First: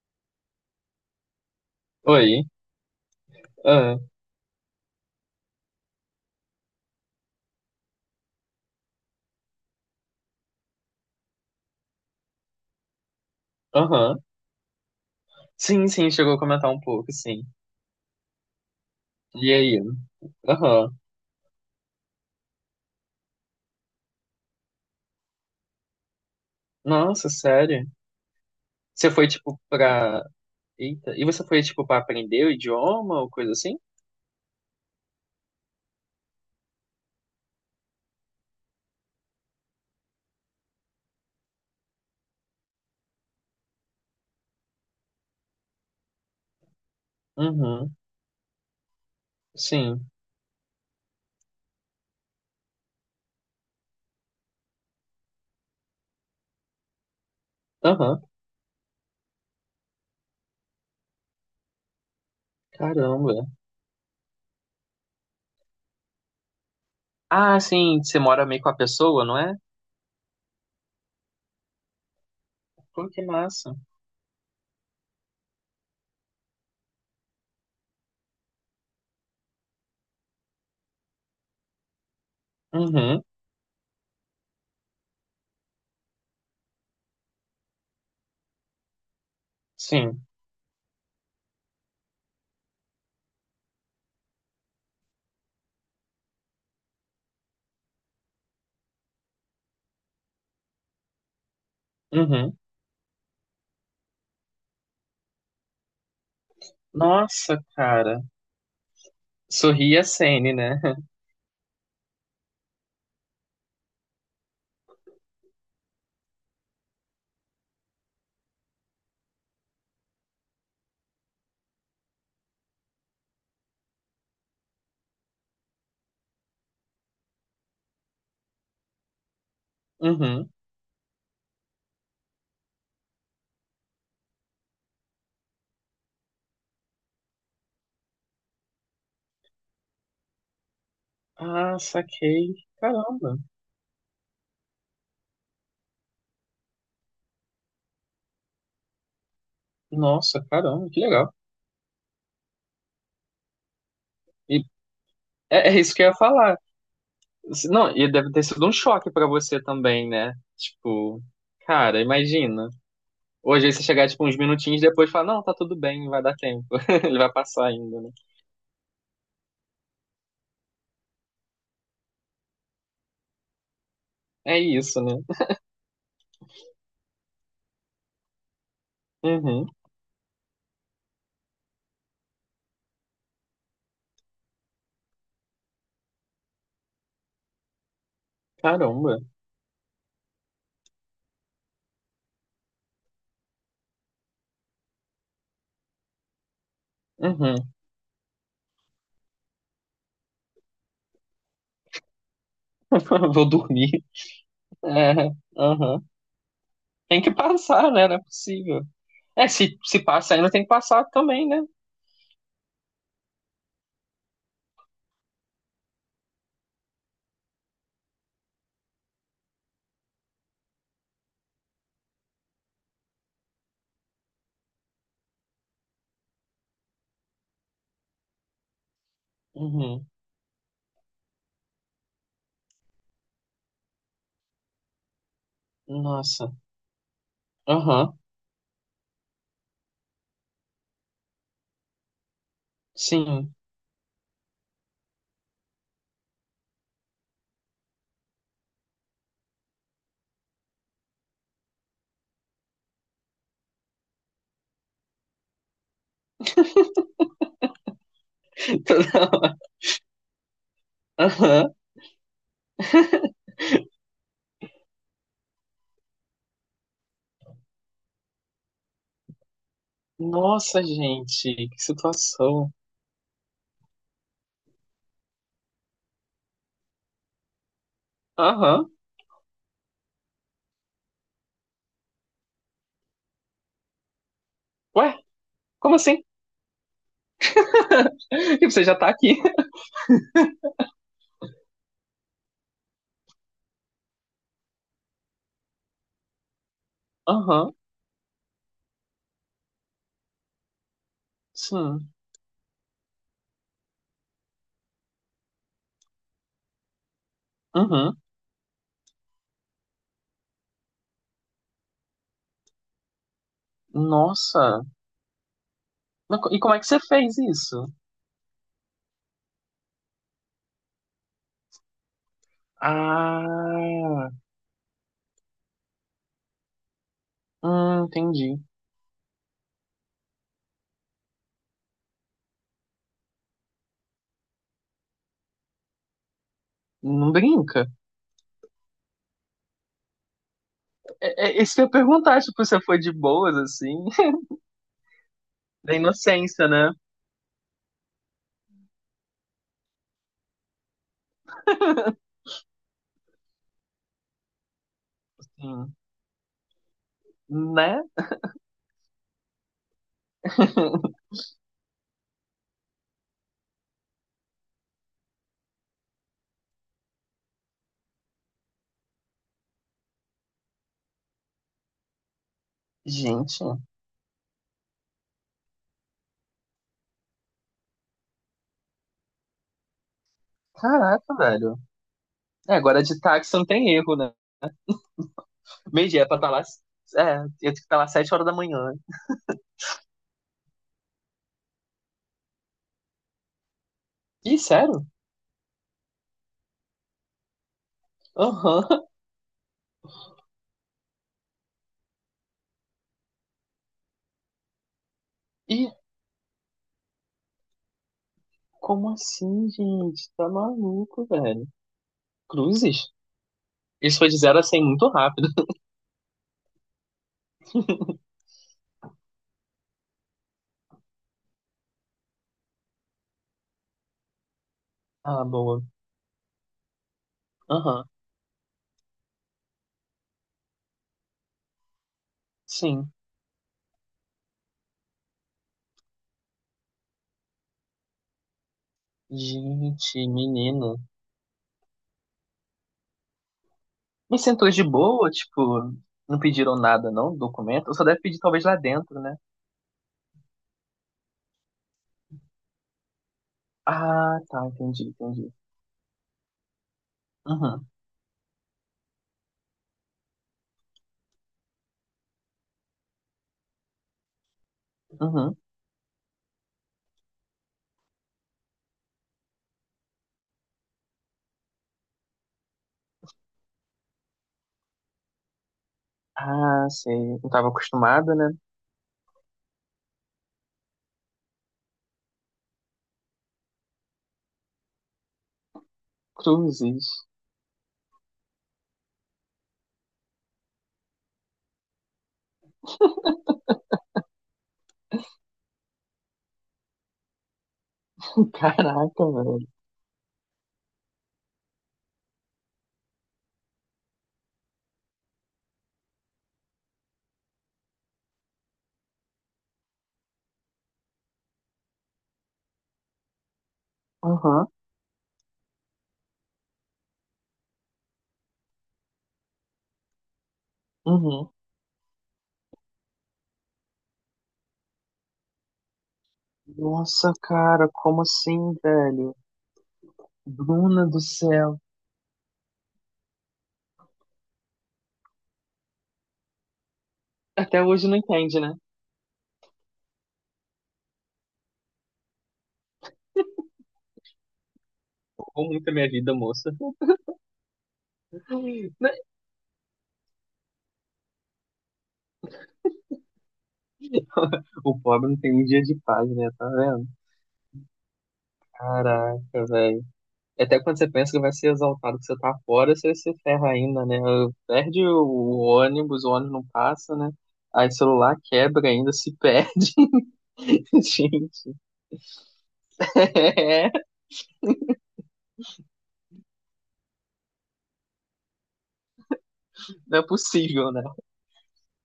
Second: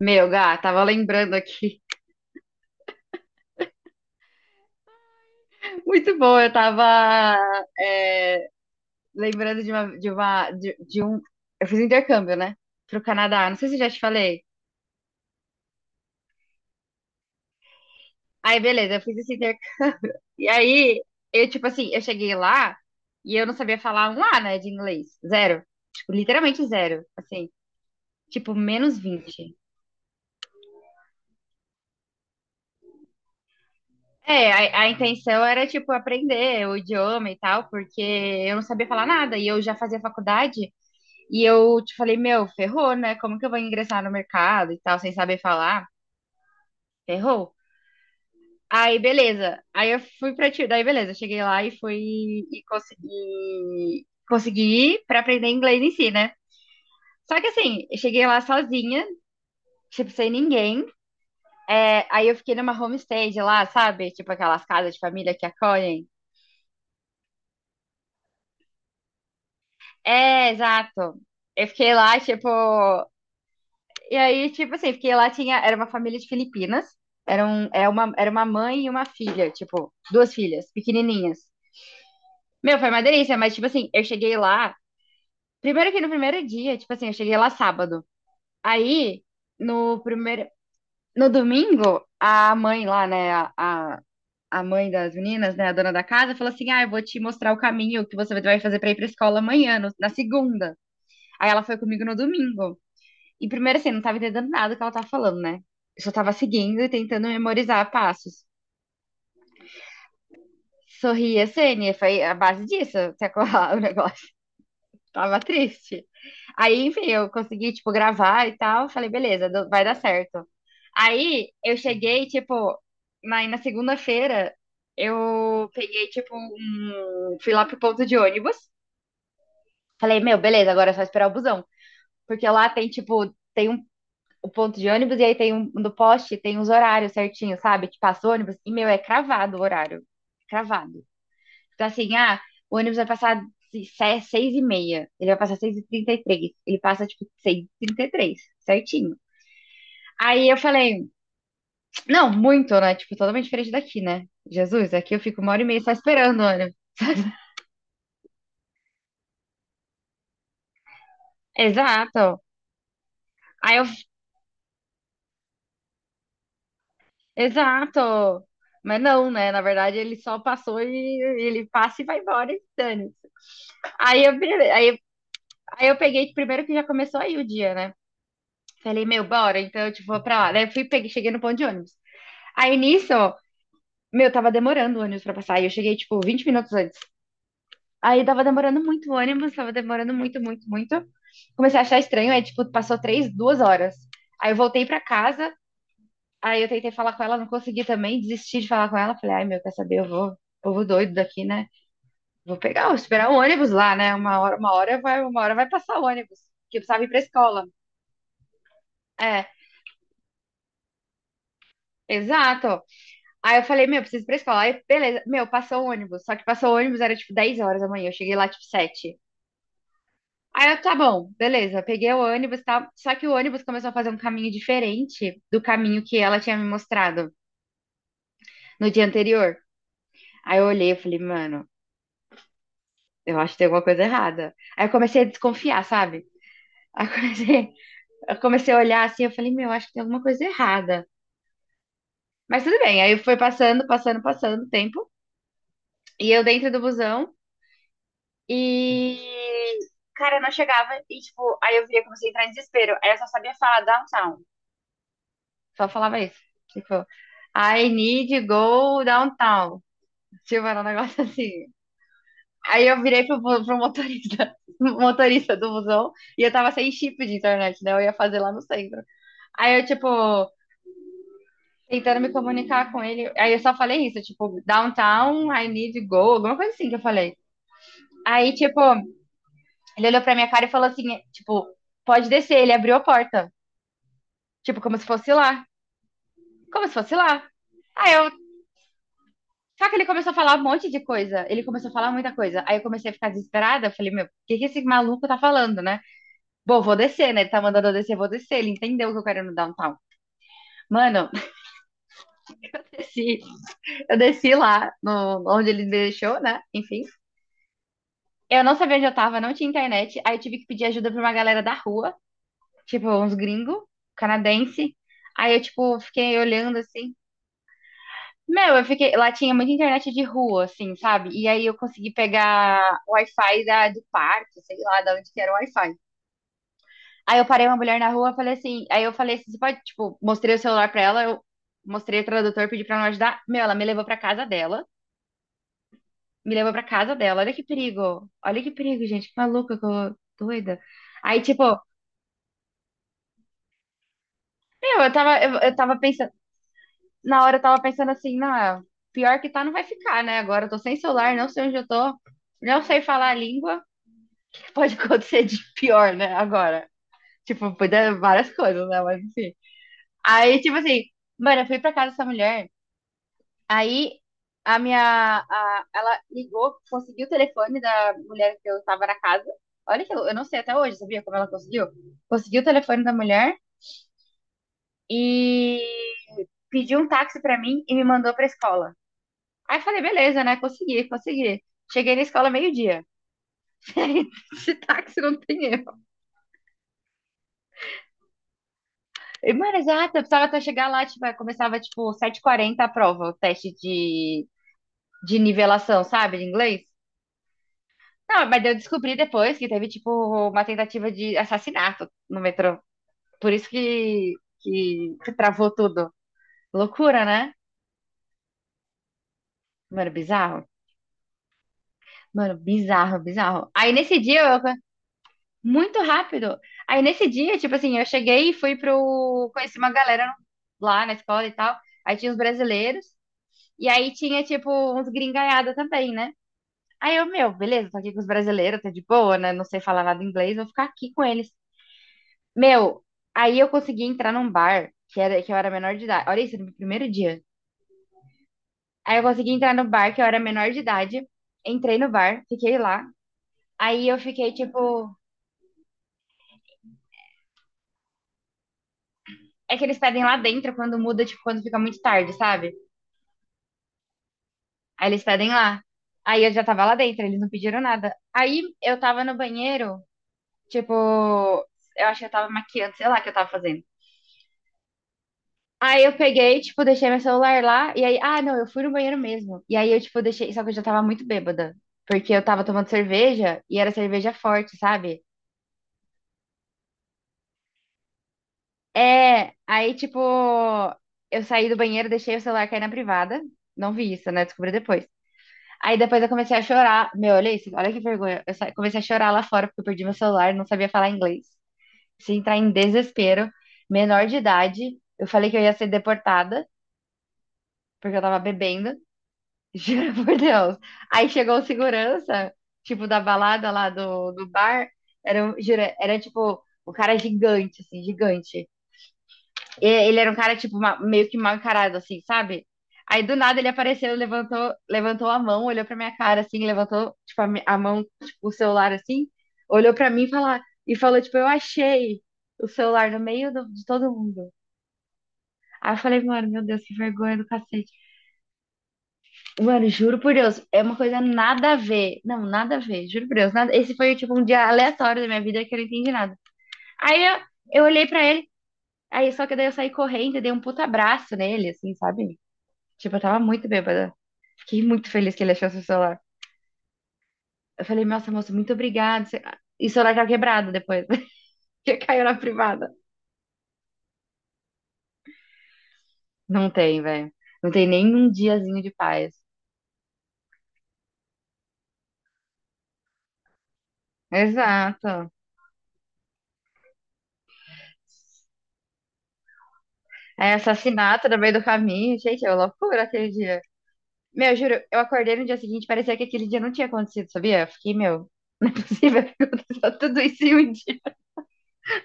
Meu, Gá, tava lembrando aqui. Oi. Ah. Muito bom, eu tava é, lembrando de um. Eu fiz um intercâmbio, né? Pro Canadá. Não sei se eu já te Aham. falei. Sim, sim, chegou a comentar um pouco, sim. Aí, beleza, eu fiz esse E aí? intercâmbio. E Aham. aí, eu, tipo assim, eu cheguei lá e eu não sabia falar um A, né, de inglês. Zero. Tipo, literalmente zero. Nossa, Assim, sério? tipo, menos Você foi, 20. tipo, pra... Eita. E você foi, tipo, pra aprender o idioma ou coisa assim? É, a intenção era, tipo, aprender o idioma e tal, porque eu não sabia falar nada. E eu já fazia faculdade. E eu te falei, meu, ferrou, né? Como que eu vou ingressar no mercado e tal, sem saber falar? Ferrou. Uhum. Aí, beleza. Aí eu Sim. fui pra ti. Daí, beleza. Cheguei lá e fui e consegui, consegui ir pra aprender inglês em si, né? Só que assim, eu Aham. cheguei lá sozinha, tipo, sem ninguém. É, aí eu fiquei numa homestay de Caramba. lá, sabe? Tipo aquelas casas de família que acolhem. Ah, sim, você mora meio com a pessoa, não é? É, exato. Eu fiquei lá, tipo, Pô, que massa. e aí, tipo assim, porque lá tinha, era uma família de Filipinas, era, um, é uma, era uma mãe e uma filha, tipo, duas filhas, pequenininhas. Meu, foi uma Uhum. delícia, mas, tipo assim, eu cheguei lá, primeiro que no primeiro dia, tipo assim, eu cheguei lá sábado. Aí, no Sim. primeiro, no domingo, a mãe lá, né, a mãe das meninas, né, a dona da casa, falou assim, ah, eu vou te mostrar o caminho que você vai fazer pra ir pra escola amanhã, na segunda. Aí ela foi comigo no Uhum. domingo. E primeiro, assim, não tava entendendo nada do que ela tava falando, né? Eu só tava seguindo e tentando Nossa, memorizar cara. passos. Sorri a Sene, né? Sorria, Sênia, foi a base disso, até colar o negócio. Tava triste. Aí, enfim, eu consegui, tipo, gravar e tal. Falei, beleza, vai dar certo. Aí, eu cheguei, tipo, na segunda-feira, eu peguei, tipo, um... Fui lá pro ponto de ônibus. Falei, meu, Uhum. beleza, agora é só esperar o busão. Porque lá tem, tipo, tem um o ponto de ônibus e aí tem um no poste tem os horários certinhos, sabe? Que passa o ônibus e meu é cravado o horário, cravado. Ah, Então assim, ah, saquei. o ônibus vai Caramba. passar seis e meia, ele vai passar seis e trinta e três, ele passa tipo seis e trinta e três, certinho. Nossa, Aí eu caramba, que falei, legal. não, muito, né? Tipo, totalmente diferente daqui, né? E Jesus, aqui eu fico uma hora e é meia só isso que eu ia esperando o falar. ônibus. Não, e deve ter sido um choque pra você também, né? Tipo, cara, Exato. imagina. Hoje aí Aí você eu, chegar, tipo, uns minutinhos depois e falar, não, tá tudo bem, vai dar tempo. Ele vai passar ainda, né? exato. Mas não, né? Na verdade, ele só passou e ele passa e vai embora e dane. Aí eu, É isso, né? aí eu peguei, primeiro que já começou aí o dia, né? Falei, meu, bora, Uhum. então, tipo, vou pra lá. Daí eu fui, peguei, cheguei no ponto de ônibus. Aí nisso, meu, tava demorando o ônibus pra passar. E eu cheguei, tipo, 20 minutos antes. Aí tava demorando muito o Caramba. ônibus, tava demorando muito, muito, muito. Comecei a achar estranho, aí, tipo, passou três, duas horas. Aí eu voltei pra casa, aí eu tentei falar com ela, não Uhum. consegui também, desisti de falar com ela. Falei, ai, meu, quer saber, eu vou, povo doido daqui, né? Vou pegar, vou esperar o Vou ônibus dormir. lá, né? É. Uma hora vai passar Uhum. o ônibus, que eu precisava ir pra Tem que escola. passar, né? Não é possível. É. É, se passa ainda tem que passar também, né? Exato. Aí eu falei, meu, preciso ir pra escola. Aí, beleza. Meu, passou o ônibus. Só que passou o ônibus, era tipo 10 horas da manhã. Eu cheguei lá tipo 7. Aí eu, tá bom, beleza. Peguei o ônibus, tá? Só que o ônibus começou a fazer um caminho diferente do caminho que ela tinha me mostrado no dia anterior. Uhum. Aí eu olhei e falei, mano, eu acho que tem alguma coisa errada. Aí eu comecei a desconfiar, sabe? Nossa. Aí eu comecei, Aham. eu comecei a olhar assim, eu falei, meu, acho que tem alguma coisa errada. Mas tudo bem. Aí foi Sim. passando, passando, passando o tempo. E eu dentro do busão. E, cara, eu não chegava e, tipo, aí eu via, comecei a entrar em desespero. Aí eu só sabia falar downtown. Só falava isso. Tipo, I need to go Toda hora. downtown. Tipo, era um negócio assim. Aham. Aí eu virei pro motorista, motorista do busão e eu tava sem chip de internet, né? Eu ia fazer lá no centro. Aí eu, tipo, Nossa, gente, que tentando me situação. comunicar com ele. Aí eu só falei isso, tipo, downtown, I need to go, alguma coisa assim que eu falei. Aí, tipo, Aham. ele olhou pra minha cara e falou assim, tipo, pode descer. Ele abriu a porta. Tipo, como se Ué, fosse lá. como assim? Como se fosse lá. Aí eu. E você já tá aqui. Só que ele começou a falar um monte de coisa. Ele começou a falar muita coisa. Aí eu comecei a ficar desesperada. Eu falei, meu, o que que esse maluco tá falando, né? Bom, vou descer, né? Ele tá Aham, mandando eu descer, vou descer. Ele entendeu que eu quero ir no downtown. Mano, sim. eu desci. Eu desci lá, no, onde ele me deixou, né? Enfim. Uhum. Eu não sabia onde eu tava, não tinha internet. Aí eu tive que pedir ajuda pra uma galera da rua. Tipo, uns gringos, Nossa. canadense. Aí eu, tipo, fiquei E como olhando é que você assim. fez isso? Meu, eu fiquei. Lá tinha muita internet de rua, assim, sabe? E aí eu consegui pegar o Wi-Fi do Ah, parque, sei lá, da onde que era o Wi-Fi. Aí eu parei uma mulher na rua, falei entendi. assim. Aí eu falei assim: você pode, tipo, mostrei o celular pra ela, eu mostrei o tradutor, pedi pra ela me ajudar. Meu, ela me levou pra casa dela. Me levou pra casa Não dela. Olha que brinca. perigo. Olha que perigo, gente. Que maluca, doida. Aí, É, tipo, é, isso que eu ia perguntar, tipo, você foi de boas, assim, meu, eu tava, eu da tava pensando. inocência, né? Na hora eu tava pensando assim, não, é, pior que tá, não vai ficar, né? Agora eu tô sem celular, não sei onde eu tô, não sei falar a língua. Pode acontecer de Sim. pior, né? Agora. Tipo, pode Né? dar várias coisas, né? Mas enfim. Aí, tipo assim, mano, eu fui pra casa dessa mulher. Aí a minha. Ela ligou, conseguiu o telefone da mulher que eu tava na casa. Olha que eu não sei até hoje, sabia como ela conseguiu? Conseguiu o telefone da mulher Gente, e pediu um táxi pra mim e me mandou pra escola. Aí eu falei, beleza, né? Consegui, caraca, consegui. velho. Cheguei na escola É, agora meio-dia. de táxi não tem erro, né? Esse táxi não tem erro. Meio-dia é pra estar lá. É, eu tenho que estar lá 7 horas da manhã. E, mano, exato, eu precisava até chegar lá, tipo, começava tipo sete h 40 a prova, o teste Ih, sério? de nivelação, sabe, de inglês. Não, mas eu Aham. descobri depois que teve tipo uma tentativa de assassinato no metrô. Por isso que, que travou Ih, tudo. Loucura, né? como assim, Mano, gente? Tá bizarro. maluco, velho. Mano, Cruzes? bizarro, bizarro. Aí Isso nesse foi de dia, zero eu, a cem muito rápido. muito rápido. Aí nesse dia, tipo assim, eu cheguei e fui pro. Conheci uma galera lá na escola e tal. Aí tinha os brasileiros. E aí tinha, tipo, uns Ah, gringaiada boa. também, né? Aí eu, meu, beleza, tô Aham. aqui com os brasileiros, tá de boa, né? Não sei falar nada inglês, vou ficar aqui com eles. Meu, Sim. aí eu consegui entrar num bar que era, que eu era menor de idade. Olha isso, no meu primeiro dia. Aí eu consegui entrar no bar que Gente, eu era menor de menina. idade. Entrei no bar, fiquei lá. Aí eu Mas fiquei, sentou de tipo. boa, tipo, não pediram nada, não? Documento? Só deve pedir talvez lá dentro, né? É que eles pedem lá dentro quando muda, tipo, quando fica muito tarde, sabe? Ah, tá, entendi, Aí eles pedem entendi. lá. Aí eu já tava lá dentro, eles não pediram Uhum, nada. Aí eu tava no banheiro. Tipo, eu acho que eu tava maquiando, sei lá o que eu tava fazendo. uhum. Aí eu peguei, tipo, deixei meu celular lá, e aí, ah, não, eu fui no banheiro mesmo. E aí eu, tipo, deixei, só que eu já tava muito bêbada, porque eu tava tomando cerveja, e era cerveja forte, sabe? Ah, sei. Não tava acostumada, né? É, aí, tipo, eu saí do banheiro, deixei o celular cair na privada, não vi isso, né? Descobri depois. Aí depois eu comecei a chorar, Cruzes. meu, olha isso, olha que vergonha. Comecei a chorar lá fora, porque eu perdi meu celular, não sabia falar inglês. Se entrar em desespero, menor de idade. Eu falei que eu ia ser deportada, porque eu tava bebendo, Caraca, velho. juro por Deus. Aí chegou o segurança, tipo, da balada lá do bar. Era, juro, era tipo, o cara gigante, assim, gigante. E ele era um cara, tipo, meio que mal encarado, assim, sabe? Aí do nada ele apareceu, Aham, levantou, levantou a mão, olhou pra minha cara, assim, levantou, tipo, a, a mão, tipo, o celular, assim, olhou pra mim e falou, tipo, eu uhum. achei o celular no meio do- de todo mundo. Aí eu falei, mano, meu Deus, que Nossa, vergonha do cara, cacete. como assim, velho? Mano, juro por Deus, é uma Bruna do coisa nada a céu. ver. Não, nada a ver, juro por Deus. Esse foi, tipo, um dia aleatório da minha vida que eu não entendi nada. Aí Até eu olhei hoje não pra ele, entende, né? aí só que daí eu saí correndo e dei um puta abraço nele, assim, sabe? Tipo, eu tava muito bêbada. Fiquei muito feliz que ele Ou achou seu muito a minha celular. vida, moça. Eu falei, nossa, moço, muito obrigado. Você- E o celular tava quebrado depois, que caiu na privada. O pobre não tem um dia de paz, né? Não Tá tem, vendo? velho. Não tem nem um diazinho de paz. Caraca, velho. Até quando você pensa que vai ser exaltado, que você tá fora, você se ferra ainda, né? Perde Exato. O ônibus não passa, né? Aí o celular quebra ainda, se perde, É, assassinato no meio do gente. caminho, gente, é uma loucura aquele dia. É, Meu, juro, eu acordei no dia seguinte, parecia que aquele dia não tinha acontecido, sabia? Eu fiquei, meu, não é possível que aconteceu não tudo é isso em um possível, dia. né?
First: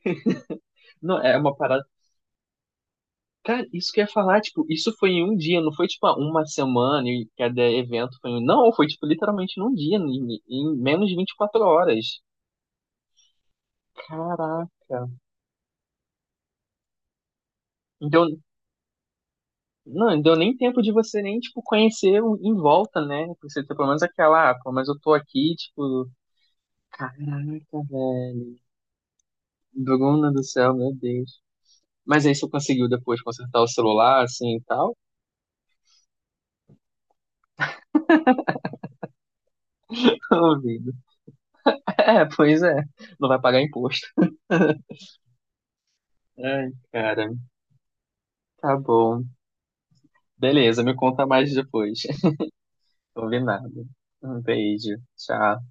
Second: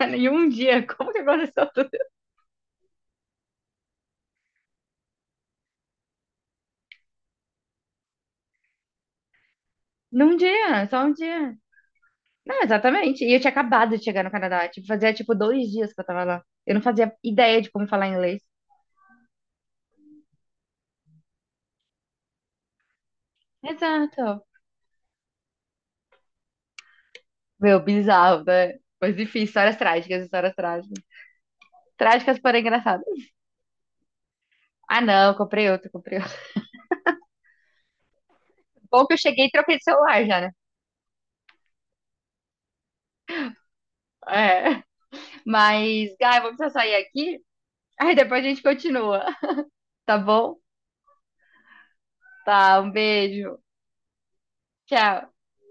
Em um dia, como que Não, é uma aconteceu parada. tudo isso? Cara, isso que eu ia falar, tipo, isso foi em um dia, não foi tipo ah, uma semana e cada evento foi. Não, foi tipo literalmente num dia, Num em dia, só menos um de vinte e dia. quatro horas. Não, exatamente. E eu tinha acabado de chegar no Canadá, Caraca. tipo, fazia tipo dois dias que eu tava lá. Eu não fazia ideia de como falar Então, inglês. não, não deu nem tempo de você nem, tipo, conhecer em volta, né? Pra você ter pelo menos Exato. aquela, ah, pô, mas eu tô aqui, tipo, Meu, caraca, bizarro, velho. né? Mas enfim, histórias trágicas, Bruna do histórias céu, meu trágicas. Deus. Mas aí Trágicas, você porém conseguiu engraçadas. depois consertar o celular, assim, e tal? Ah, não, comprei outro, comprei outro. Bom que eu cheguei e troquei de celular já, né? Ô, vida. É, pois é, não vai pagar imposto. É. Mas, Gá, eu vou precisar Ai, sair cara, aqui. Aí depois a gente tá continua, bom. tá bom? Beleza, me conta mais depois. Tá, um beijo. Combinado. Um beijo, Tchau. tchau.